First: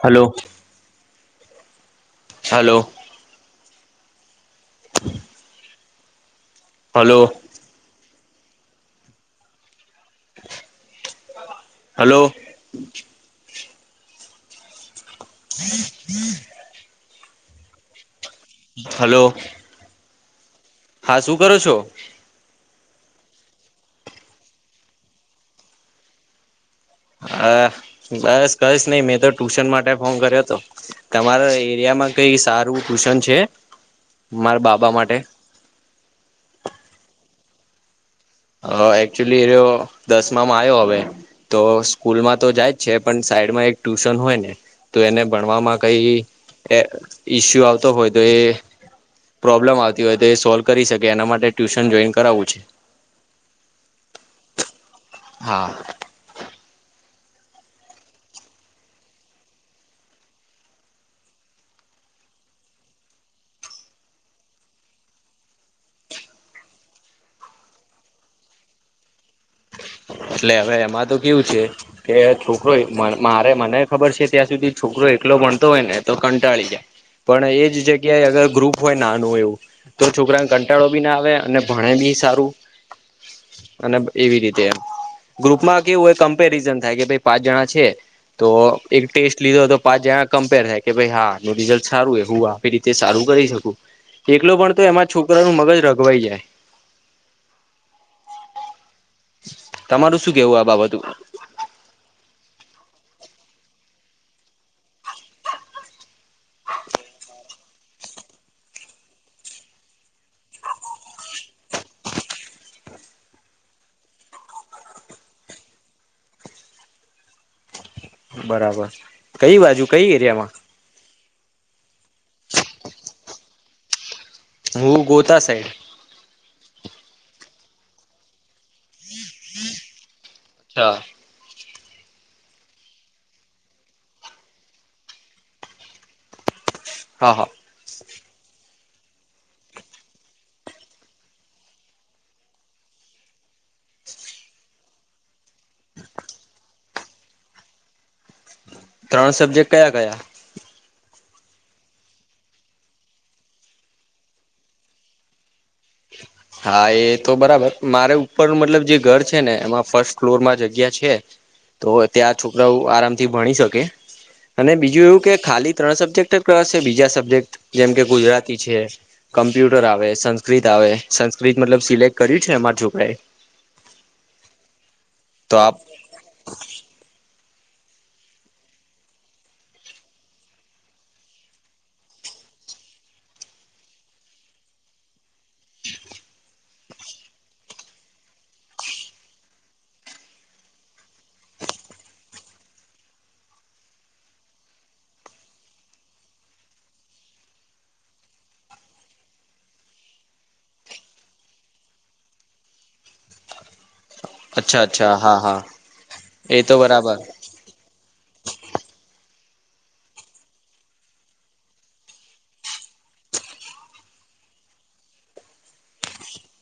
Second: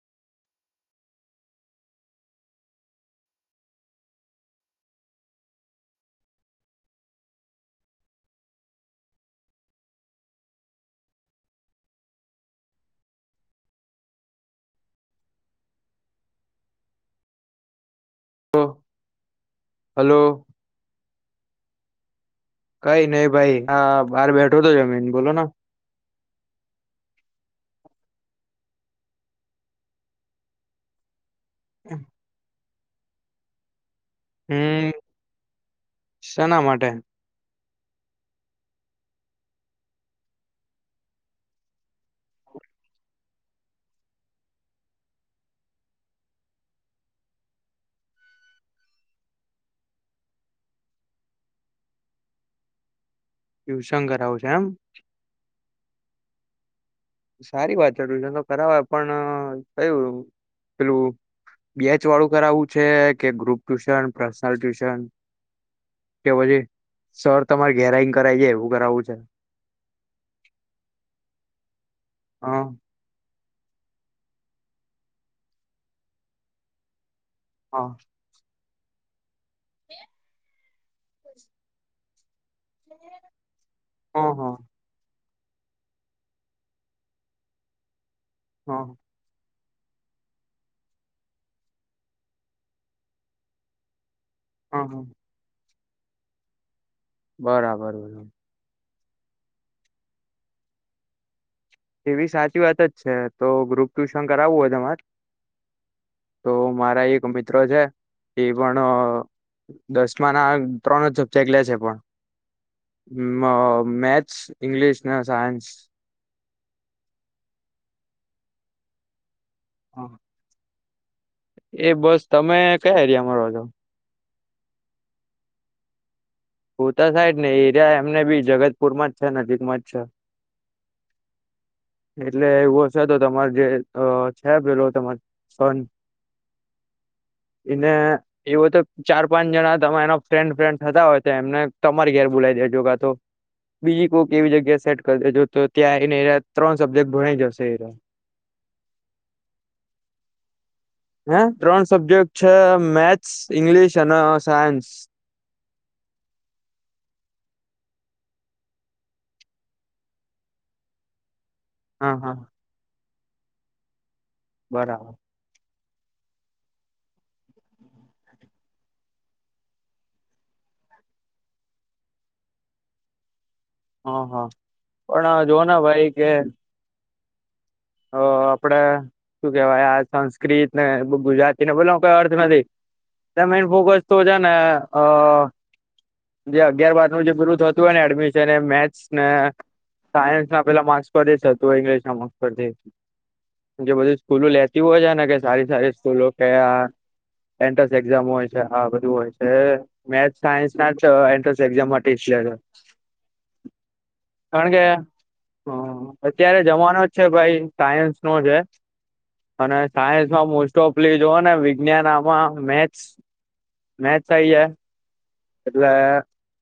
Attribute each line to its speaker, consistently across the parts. Speaker 1: Hello hello. Hello hello. [inaudible] Hello હા, શું કરો છો.
Speaker 2: કઈ, નહી. ભાઈ હા બહાર બેઠો તો જમીન બોલોને
Speaker 1: હ બસ કઈશ નહી. મેં તો ટ્યુશન માટે ફોન કર્યો હતો તમારા એરિયામાં કઈ, સારુ ટ્યુશન છે. મારા
Speaker 2: હમ
Speaker 1: બાબા માટે.
Speaker 2: શેના માટે
Speaker 1: હ એકચુલી દસમામાં આવ્યો હવે તો સ્કૂલમાં તો જાય જ છે પણ સાઈડમાં એક ટ્યુશન હોય ને તો એને ભણવામાં કઈ એ ઈસ્યુ આવતો હોય તો એ પ્રોબ્લેમ આવતી હોય તો એ સોલ્વ કરી શકે એના માટે ટ્યુશન જોઈન કરાવું છે.
Speaker 2: ટ્યુશન કરાવું છે એમ.
Speaker 1: હા.
Speaker 2: સારી વાત છે ટ્યુશન તો કરાવવા પણ કયું પેલું બેચ વાળું કરાવું છે કે ગ્રુપ ટ્યુશન પર્સનલ ટ્યુશન. કે પછી સર તમારે ઘેરા ઈંન કરાઈ જાય એવું કરાવવું છે.
Speaker 1: એટલે હવે, એમાં તો કેવું છે. કે
Speaker 2: હા
Speaker 1: છોકરો પણ મારે મને ખબર છે. ત્યાં સુધી છોકરો એકલો ભણતો હોય, ને તો કંટાળી જાય. પણ, એ જ
Speaker 2: હા
Speaker 1: જગ્યાએ અગર ગ્રુપ હોય, નાનું હોય. એવુ તો છોકરા કંટાળો બી ના આવે અને ભણે બી સારુ [inaudible] અને
Speaker 2: હા
Speaker 1: એવી
Speaker 2: હા
Speaker 1: રીતે ગ્રુપમાં કેવું હો કમ્પેરિઝન થાય કે ભાઈ પાંચ જણા છે. તો
Speaker 2: હા
Speaker 1: એક ટેસ્ટ લીધો હતો પાંચ જણા કમ્પેર થાય કે ભાઈ હાનું રિઝલ્ટ સારું એ હું રીતે સારું કરી શકું. એકલો પણ તો
Speaker 2: હા
Speaker 1: એમાં છોકરા નું મગજ રગવાઈ જાય.
Speaker 2: બરાબર.
Speaker 1: તમારું શું કેવું આ બાબતમાં.
Speaker 2: એવી સાચી વાત જ છે તો ગ્રુપ ટ્યુશન કરાવવું હોય તમાર તો મારા એક મિત્ર છે. એ પણ દસમા ના ત્રણ જ સબ્જેક્ટ લેશે પણ મેથ્સ ઇંગ્લિશ ને સાયન્સ.
Speaker 1: બરાબર કઈ બાજુ કઈ એરિયામાં.
Speaker 2: એ બસ તમે કયા એરિયામાં રહો છો.
Speaker 1: હું ગોતા સાઈડ.
Speaker 2: ગીતા સાઈડ ને એરિયા એમને બી જગત પુરમાં જ છે નજીકમાં જ છે.
Speaker 1: અચ્છા.
Speaker 2: એટલે એવું છે તો તમારે જે છે પેલો તમાર સન
Speaker 1: હા હા
Speaker 2: એને એવો તો ચાર પાંચ જણા તમા એનો ફ્રેન્ડ ફ્રેન્ડ થતા હોય એમને તમારી ઘેર બોલાવી દેજો કાતો બીજી કોઈક એવી જગ્યા સેટ કરી દેજો તો ત્યાં એને ત્રણ સબ્જેક્ટ ભણાઈ જશે એ.
Speaker 1: ત્રણ સબ્જેક્ટ કયા કયા.
Speaker 2: હ ત્રણ સબ્જેક્ટ છે મેથ્સ ઈંગ્લિશ અને સાયન્સ.
Speaker 1: [inaudible] હા એ તો બરાબર મારે ઉપર મતલબ જે ઘર છે ને એમાં ફર્સ્ટ ફ્લોર માં જગ્યા છે જ. તો
Speaker 2: હા હા
Speaker 1: ત્યાં છોકરાઓ આરામથી ભણી શકે અને બીજું
Speaker 2: બરાબર
Speaker 1: એવું કે ખાલી ત્રણ સબ્જેક્ટ જ કશે બીજા સબ્જેક્ટ જેમ કે ગુજરાતી છે કમ્પ્યુટર આવે સં સંસ્કત આવે સંસ્કૃત મતલબ સિલેક્ટ કર્યું છે અમારા છોકરાએ.
Speaker 2: હા-હા પણ
Speaker 1: તો
Speaker 2: જોને
Speaker 1: આપ
Speaker 2: ભાઈ કે
Speaker 1: [inaudible]
Speaker 2: આપડે શું કેવાય આ સંસ્કૃત ને ગુજરાતી ને બલો કઈ અર્થ નથી. તમે ફોકસ તો છે ને. જે અગિયાર બાર નું જે પૂરું થતું હોય ને એડમિશન એ મેથ્સ ને. સાયન્સ ના પેલા માર્ક્સ પર જ હતું ઇંગ્લિશ ના માર્ક્સ પર. જે બધી સ્કૂલો લેતી હોય છે ને કે સારી સારી સ્કૂલો કયા. એન્ટ્રન્સ એક્ઝામ હોય છે આ બધું હોય છે મેથ સાયન્સ ના એન્ટ્રન્સ એક્ઝામ માટે. [inaudible]
Speaker 1: [inaudible]
Speaker 2: કારણ કે
Speaker 1: અચ્છા
Speaker 2: અ,
Speaker 1: અચ્છા હા હા
Speaker 2: અત્યારે
Speaker 1: એ તો
Speaker 2: જમાનો
Speaker 1: બરાબર.
Speaker 2: જ છે ભાઈ સાયન્સ નો છે. અને સાયન્સમાં મોસ્ટ ઓફ્લી જો ને વિજ્ઞાન આમાં મેથસ. મેચ થઈ જ એટલે.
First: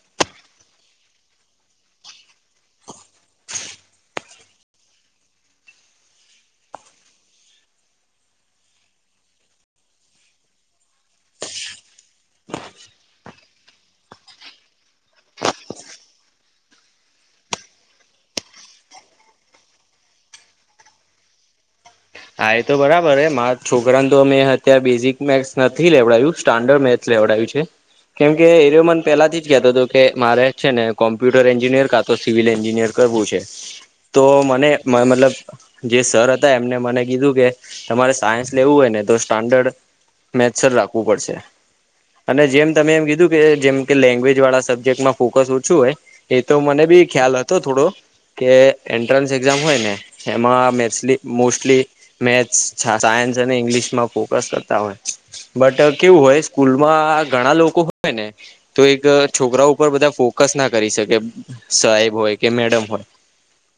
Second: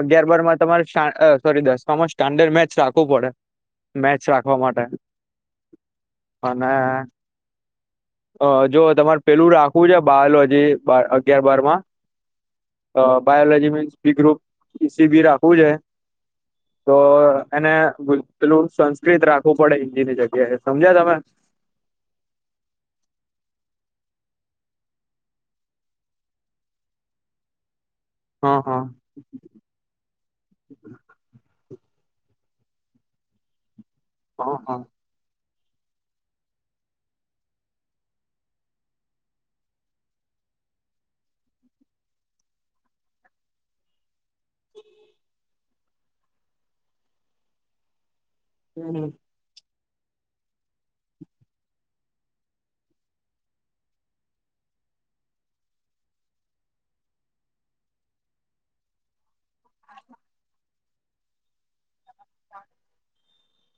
Speaker 2: અગિયાર બારમાં તમારે સોરી દસ માં સ્ટાન્ડર્ડ મેચ રાખવું પડે. મેચ રાખવા માટે અને. હ જો તમારે પેલું રાખવું છે બાાલ હજી અગિયાર બાર માં. તો biology means B group C B રાખવું જો. તો એને પેલું સંસ્કૃત રાખવું પડે હિન્દી ની જગ્યાએ સમજ્યા તમે.
Speaker 1: [inaudible] હા એ તો બરાબર હ મારા છોકરાને તો મેમે અત્યારે બેઝિક મે્સ નથી લેવડાવું સ્ટાન્ડર્ડ મેથસ લેવાડ. કેમ એ
Speaker 2: હા હા
Speaker 1: મ પેલાથી કતો હતો કે મારે છે ને કોમ્પ્યુટર એન્જિનિયર. કા તો સિવિલ એન્જિનિયર કરવું છે તો
Speaker 2: હા
Speaker 1: મને
Speaker 2: હા
Speaker 1: મતલબ. જે સર હતા એમને મને. કીધું કે તમારે સાયન્સ લેવું હોયને તો સ્ટાન્ડર્ડ મેથ રાખવું પડશે. અને જેમ તમે એમ કીધું કે જેમ કે લેંગ્વેજ વાળા સબ્જેક્ટમાં ફોકસ ઓછું હોય એ તો મને. ખ્યાલ હતો થોડો. કે
Speaker 2: હ
Speaker 1: એન્ટ્રન્સ એક્ઝામ હોય ને એમાં મેસલી મોસ્ટલી. મેથ સાયન્સ અને ઇંગ્લિશ માં ફોકસ કરતા હોય. બટ કેવું હોય સ્કૂલમાં ઘણા લોકો હોય ને તો એક છોકરા ઉપર બધા ફોકસ. ચોકસ ના કરી શકે સાહેબ. હો કે મેડમ હોય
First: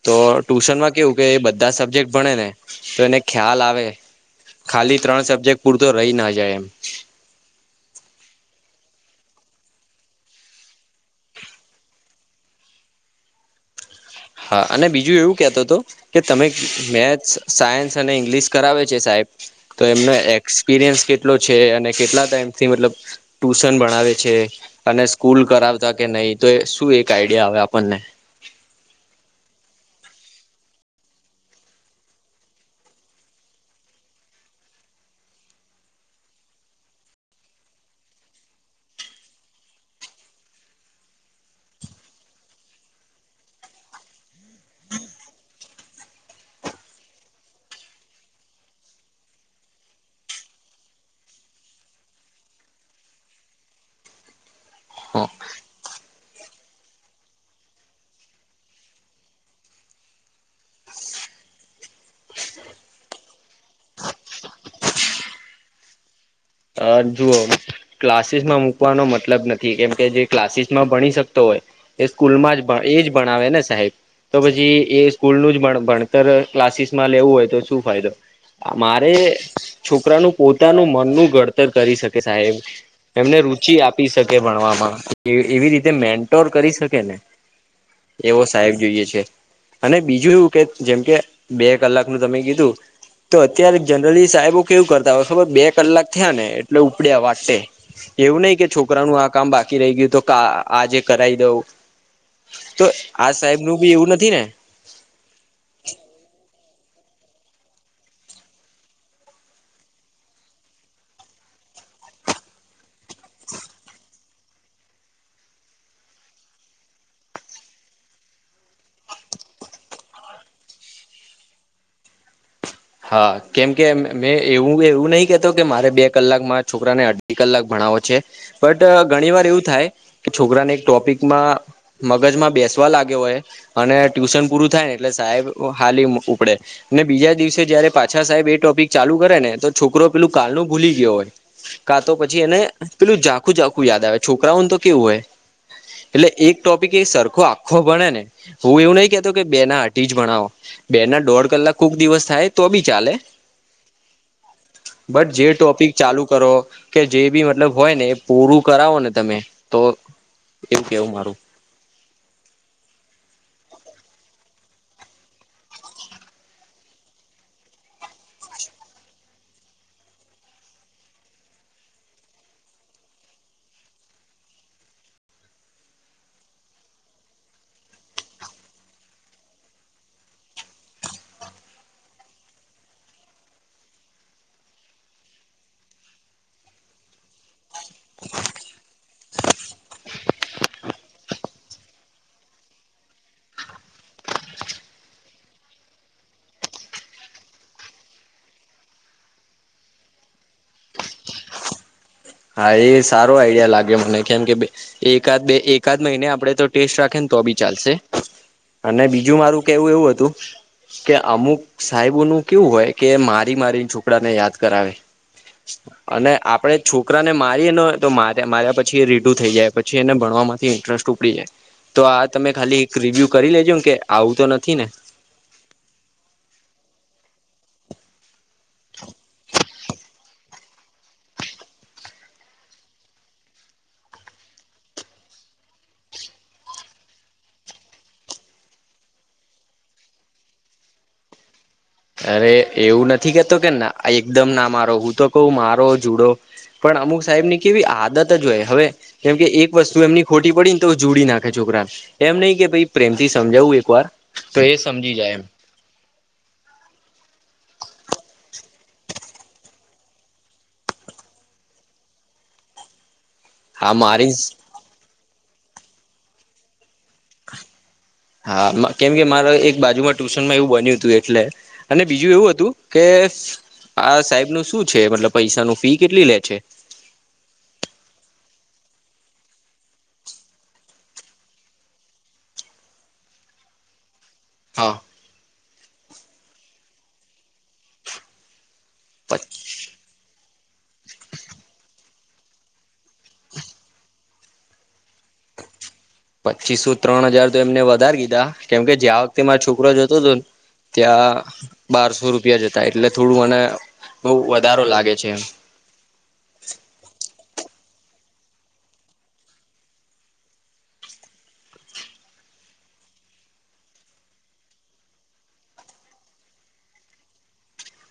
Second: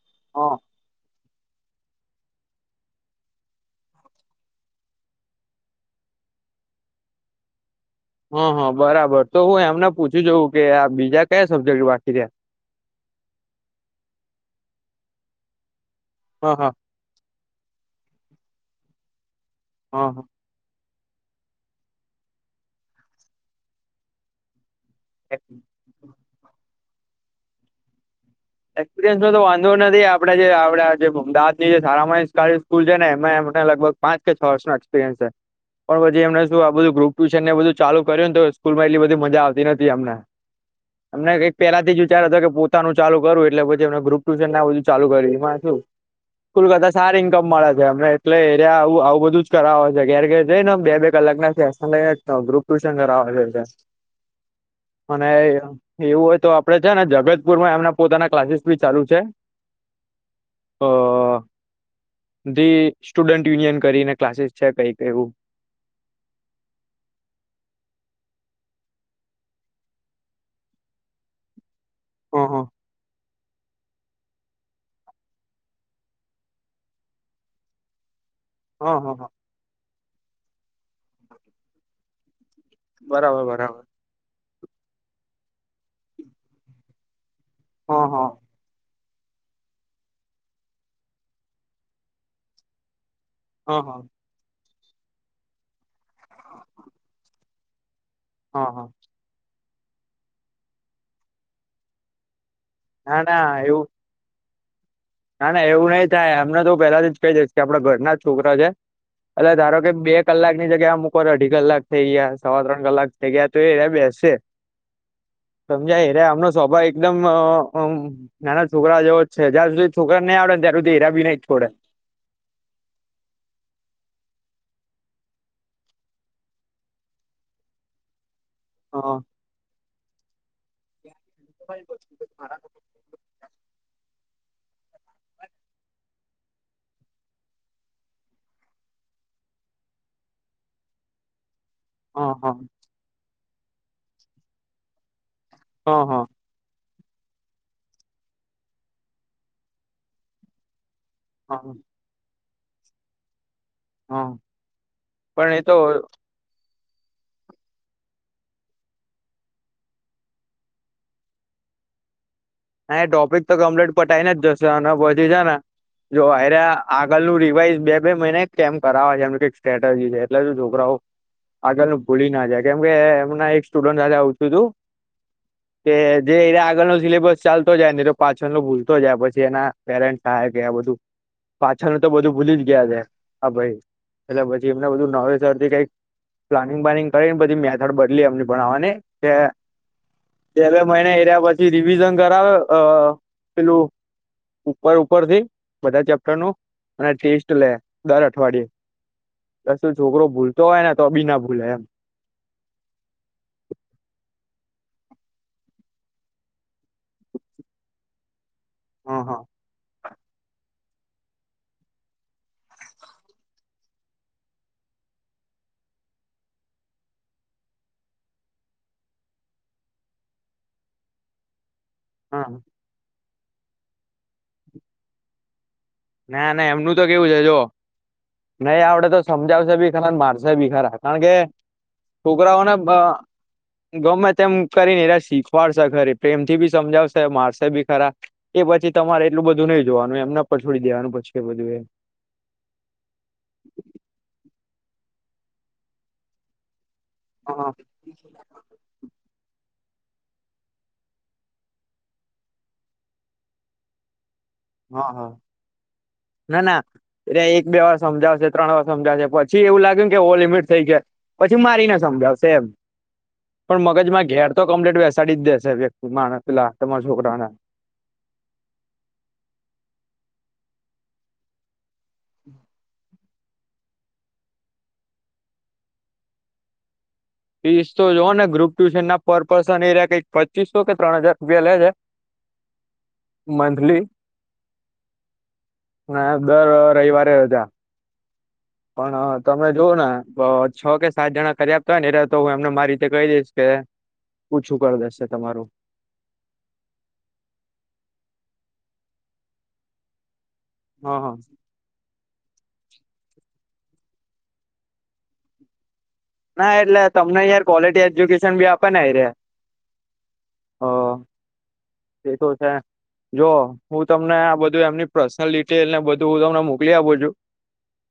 Speaker 1: તો
Speaker 2: હા
Speaker 1: ટુશનમાં કેવું કે બધા સબ્જેક્ટ ભણે ને. તો એને ખ્યાલ આવે. ખાલી ત્રણ સબ્જેક્ટ પૂરતો રહી ના જાય એમ.
Speaker 2: હા હા બરાબર તો હું એમને પૂછું જઉ કે આ બીજા કયા સબ્જેક્ટ બાકી રહ્યા.
Speaker 1: હા અને બીજું એવું કેતો હતો કે તમે
Speaker 2: હા હા
Speaker 1: મેચ. સાયન્સ અને ઇંગ્લિશ કરાવે છે સાહેબ તો
Speaker 2: હા
Speaker 1: એમનો
Speaker 2: હા
Speaker 1: એક્સપિરિયન્સ. કેટલો છે અને કેટલા ટાઈમથી મતલબ ટ્યુશન ભણાવે છે. અને સ્કૂલ કરાવતા કે નહી તો શું એક આઈડિયા આવે આપણને.
Speaker 2: એક્સપિરિયન્સ નો તો વાંધો નથી આપડે જે આપ જે અમદાવાદ જે સારામા સ્કૂલ છે ને એ. લગભગ પાચ કે છ વર્ષનો એક્સપિરિયન્સ છે. પણ પછી એમને શું આ બધું ગ્રુપ ટ્યુશન ને એ બધું ચાલુ કર્યું ને તો સ્કૂલમાં એટલી બધી મજા આવતી નથી અમને. અમને કઈ પેલાથી જ વિચાર હતો કે પોતાનું ચાલુ. કરું એટલે પછી એમ ગ્રુપ ટુશન ના બધું ચાલુ કર્યું એમાં. કુલકતા સારારી ઇન્કમ મળે છે અમને એટલે એરિયા આવું બધું જ કરાવેય છે ઘેર ઘેર જઈ ને બે કલા. લગ્ન છે ગ્રુપ ટ્યુશન કરાવ છે.
Speaker 1: [inaudible] હ
Speaker 2: અને એવું હોય તો આપડે છે ને જગતપુર માં એમના. પોતાના ક્લાસીસ બી ચાલુ છે અ ધી સ્ટુડન્ટ યુનિયન કરીને ક્લાસીસ છે કઈક એવું.
Speaker 1: હ જુઓ. ક્લાસીસ માં મૂકવાનો મતલબ નથી, કેમ કે જે ક્લાસીસ માં ભણી શકતો હોય. એ
Speaker 2: હ હ
Speaker 1: સ્કૂલમાં જ એ જ ભણાવે ને સાહેબ, તો પછી એ સ્કૂલનું જ ભણતર ક્લાસીસ માં લેવું, હોય તો શું ફાયદો
Speaker 2: હ હ
Speaker 1: મારે
Speaker 2: હ
Speaker 1: છોકરાનું પોતાનું મનનું ઘડતર કરી શકે સાહેબ એમને
Speaker 2: બરાબર
Speaker 1: રુચિ
Speaker 2: બરાબર
Speaker 1: આપી શકે ભણવામાં એવી રીતે મેન્ટોર કરી શકે ને
Speaker 2: હા હા
Speaker 1: એવો સાહેબ જોઈએ છે. અને બીજું એવું કે જેમ કે બે કલાક નું તમે કીધું. તો અત્યારે
Speaker 2: હા હા
Speaker 1: જનરલી સાહેબો કેવું કરતા હોય, ખબર બે કલાક થયા ને એટલે ઉપડ્યા વાસે એવું નહીં કે
Speaker 2: હા હા
Speaker 1: છોકરાનું આ કામ બાકી રહી ગયું તો આજે કરાઈ દઉં. તો
Speaker 2: ના
Speaker 1: આજ સાહેબ
Speaker 2: ના
Speaker 1: નું બી એવું નથી ને
Speaker 2: ના ના એવું નઈ થાય અમને તો પેલાથી જ કહી દઇશ કે આપડા ઘરના છોકરા છે. અ ધારો કે બે કલાક ની જગ્યા મૂકો તો અઢી કલાક થઈ ગયા સવા ત્રણ કલાક થઈ ગયા તો એ બેશે.
Speaker 1: [inaudible]
Speaker 2: સમજાય રે આમનો સ્વભાવ એકદમ અમ નાના છોકરા જેવો જ છે, જ્યાં સુધી છોકરા નહીં આવડે ને ત્યારે દેરા ભી નહિ છોડે.
Speaker 1: હા કેમ કે મેં એવું એવું નહીં કે તો કે મારે બે કલાક મારા છોકરાને અઢી કલાક ભણાવો છે. બટ
Speaker 2: હ
Speaker 1: ઘણી વાર એવું થાય કે છોકરાને એક ટોપિક માં
Speaker 2: હા
Speaker 1: મગજમાં બેસવા લાગ્યો હોય. અને ટ્યુશન પૂરું થાય ને એટલે સાહેબ હાલી ઉપડે બીજા દિવસે જયારે પાછા સાહેબ એ ટોપિક ચાલુ કરે ને તો છોકરો પેલું કાલ નું ભૂલી ગયો હોય. કાં તો
Speaker 2: હા
Speaker 1: પછી
Speaker 2: હા
Speaker 1: એને પેલું ઝાખું ઝાખું યાદ આવે છોકરાઓને તો કેવું હોય.
Speaker 2: હા
Speaker 1: એટલે એક ટોપ સરખો આખો ભણે ને હું એવું નહી કેતો કે બે ના અઢી જ ભણાવો. બે ના દોઢ
Speaker 2: હા
Speaker 1: કલાક કોક દિવસ થાય તો બી ચાલે.
Speaker 2: હા
Speaker 1: બટ જે
Speaker 2: પણ એ તો
Speaker 1: ટોપિક ચાલુ કરો. કે જે બી મતલબ હોય ને એ પૂરું કરાવો, ને તમે તો એવું કેવું મારું [inaudible]
Speaker 2: અહીંયા ટોપિક તો કમ્પ્લીટ પટાઈને જશુ આના પછી છે ને જો અરે આગળનું રિવાઈઝ બે બે મહિને કેમ કરાવે છે, એમ કંઈક સ્ટ્રેટેજીસ છે એટલે સુ છોકરાઓ આગળનું ભૂલી ના જાય કેમ કે એમના એક સ્ટુડન્ટે હારે આવતુંતું, કે જે એ આગળ નો સિલેબસ ચાલતો જાય તો પાછળ નો ભૂલતો જાય પછી એના પેરેન્ટ કે આ બધું પાછળનું તો બધું ભૂલી જ ગયા છે, હા ભાઈ એટલે પછી એમને બધું નવેસર થી કંઈક. પ્લાનિંગ્લાનિંગ કરી બધી મે- ત્યાર‌ બદલી એમની ભણાવવાની બે મહિને એર્યા પછી રિવિઝન. કરાવે અ પેલું. ઉપર ઉપર થી બધા ચેપ્ટર નું અને ટેસ્ટ લે દર અઠવાડિયે તો શુ છોકરો ભૂલતો હોય ને તો બી ના ભૂલે એમ.
Speaker 1: હા એ સારો આઈડિયા લાગે મને કેમ કે એકાદ બે એકાદ મહિને આપડે તો ટેસ્ટ રાખે. તો બી ચાલશે અને
Speaker 2: હ હ
Speaker 1: બીજું મારું કેવું એવું હતું. કે અમુક સાહેબો નું કેવું હોય કે મારી મારી છોકરાને યાદ કરાવે. અને આપડે. છોકરાને મારીને તો મા માર્યા પછી એ રીઢું થઈ જાય, પછી એને ભણવા થી ઇન્ટરેસ્ટ ટુટી જાય. તો આ
Speaker 2: હ
Speaker 1: તમે ખાલી એક રિવ્યુ કરી લેજો કે આવું તો નથી ને,
Speaker 2: ના ના એમનું તો કેવું છે, જો નહીં આવડે તો સમજાવશે બી ખરા મારશે બી ખરા કારણ કે છોકરાઓને ગમે તેમ કરી ને એને શીખવાડશે ખરી પ્રેમ થી બી સમજાવશે, મારશે બી ખરા. પછી તમારે એટલું બધું નહી જોવાનું એમના પર છોડી દેવાનું પછી કે બધું એ
Speaker 1: અરે કહું તો કહું મારો જુડો પણ અમુક
Speaker 2: હા
Speaker 1: સાહેબની
Speaker 2: હા
Speaker 1: કેવી આદત જ હોય હવે જેમ કે એક. વસ્તુ એમની ખોટી પડી ને તો જોડી નાખે છોકરાને એમ નહી કે ભાઈ પ્રેમથી સમજાવું એક વાર. તો એ
Speaker 2: હા
Speaker 1: સમજી જાય એમ.
Speaker 2: એને એક બે વાર સમજાવશે ત્રણ વાર સમજાવશે પછી એવું લાગ્યું કે ઓ લિમિટ થઈ ગાય પછી મારી ને સમ સમજાવશે એમ. પણ
Speaker 1: હા મારી
Speaker 2: મગજમાં ઘેર તો કમ્પ્લીટ બેસાડી જ દેશે વ્યક્તિ માણ પેલા તમારા છોકરાના.
Speaker 1: હા કેમ કે મારે એક બાજુમાં ટ્યુશનમાં એવું બન્યું હતું એટલે અને બીજું એવું હતું કે. આ સાહેબ નું શું છે મતલબ પૈસા ન ફી કેટલી લે છે.
Speaker 2: ફીસ તો જો ને ગ્રુપ ટ્યુશન ના પર પર્સન એ ક પચીસો કે ત્રણ હજાર રૂપિયા લેજે.
Speaker 1: [inaudible]
Speaker 2: મથલી.
Speaker 1: હા.
Speaker 2: હ દર રવિવારે્યા. પણ તમે જોુઓ ને. છ કે સાત જણા કર્યા આપતા હોય ને એટલે તો હું એમને મારી રીતે કહી દઈશ કે. પૂછું કર દેશે તમારું.
Speaker 1: પચીસો ત્રણ હજાર તો એમને વધારી દીધા કેમકે જે આ વખતે મારો છોકરો જોતો હતો ને.
Speaker 2: હા હા
Speaker 1: ત્યાં બારસો રૂપ. જતા એટલે થોડું મને બહ વધારો લાગે છે એ.
Speaker 2: ના એટલે તમને યાર. ક્વોલિટી એજ્યુકેશન બી આપે ને એ ર્યા હ. તે તો છે. જો હું તમને આ બધું એમની પર્સનલ ડિટેલ ને બધું હું તમને મોકલી આપું છું.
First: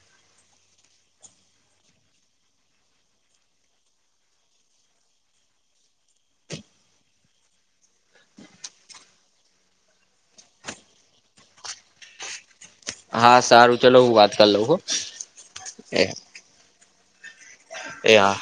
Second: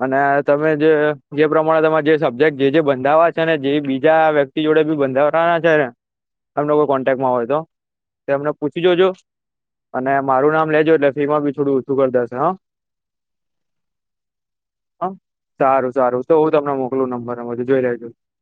Speaker 2: અને તમે જે જે પ્રમાણે તમારે જે સબ્જેક્ટ જે જે બંધાવા છે ને જે બીજા વ્યક્તિ. જોડે બી બંધ અમને કોઈ કોન્ટેક માં હોય તેમને. પૂછી જોજો અને મારું નામ લેજો એટલે ફી માં બી થોડું ઓછું કરી દેશે હ.
Speaker 1: હા સારું ચલો હું વાત કરી લઉં હ એ.
Speaker 2: પગ નંબરધ જોઈ લેજો.
Speaker 1: એ હા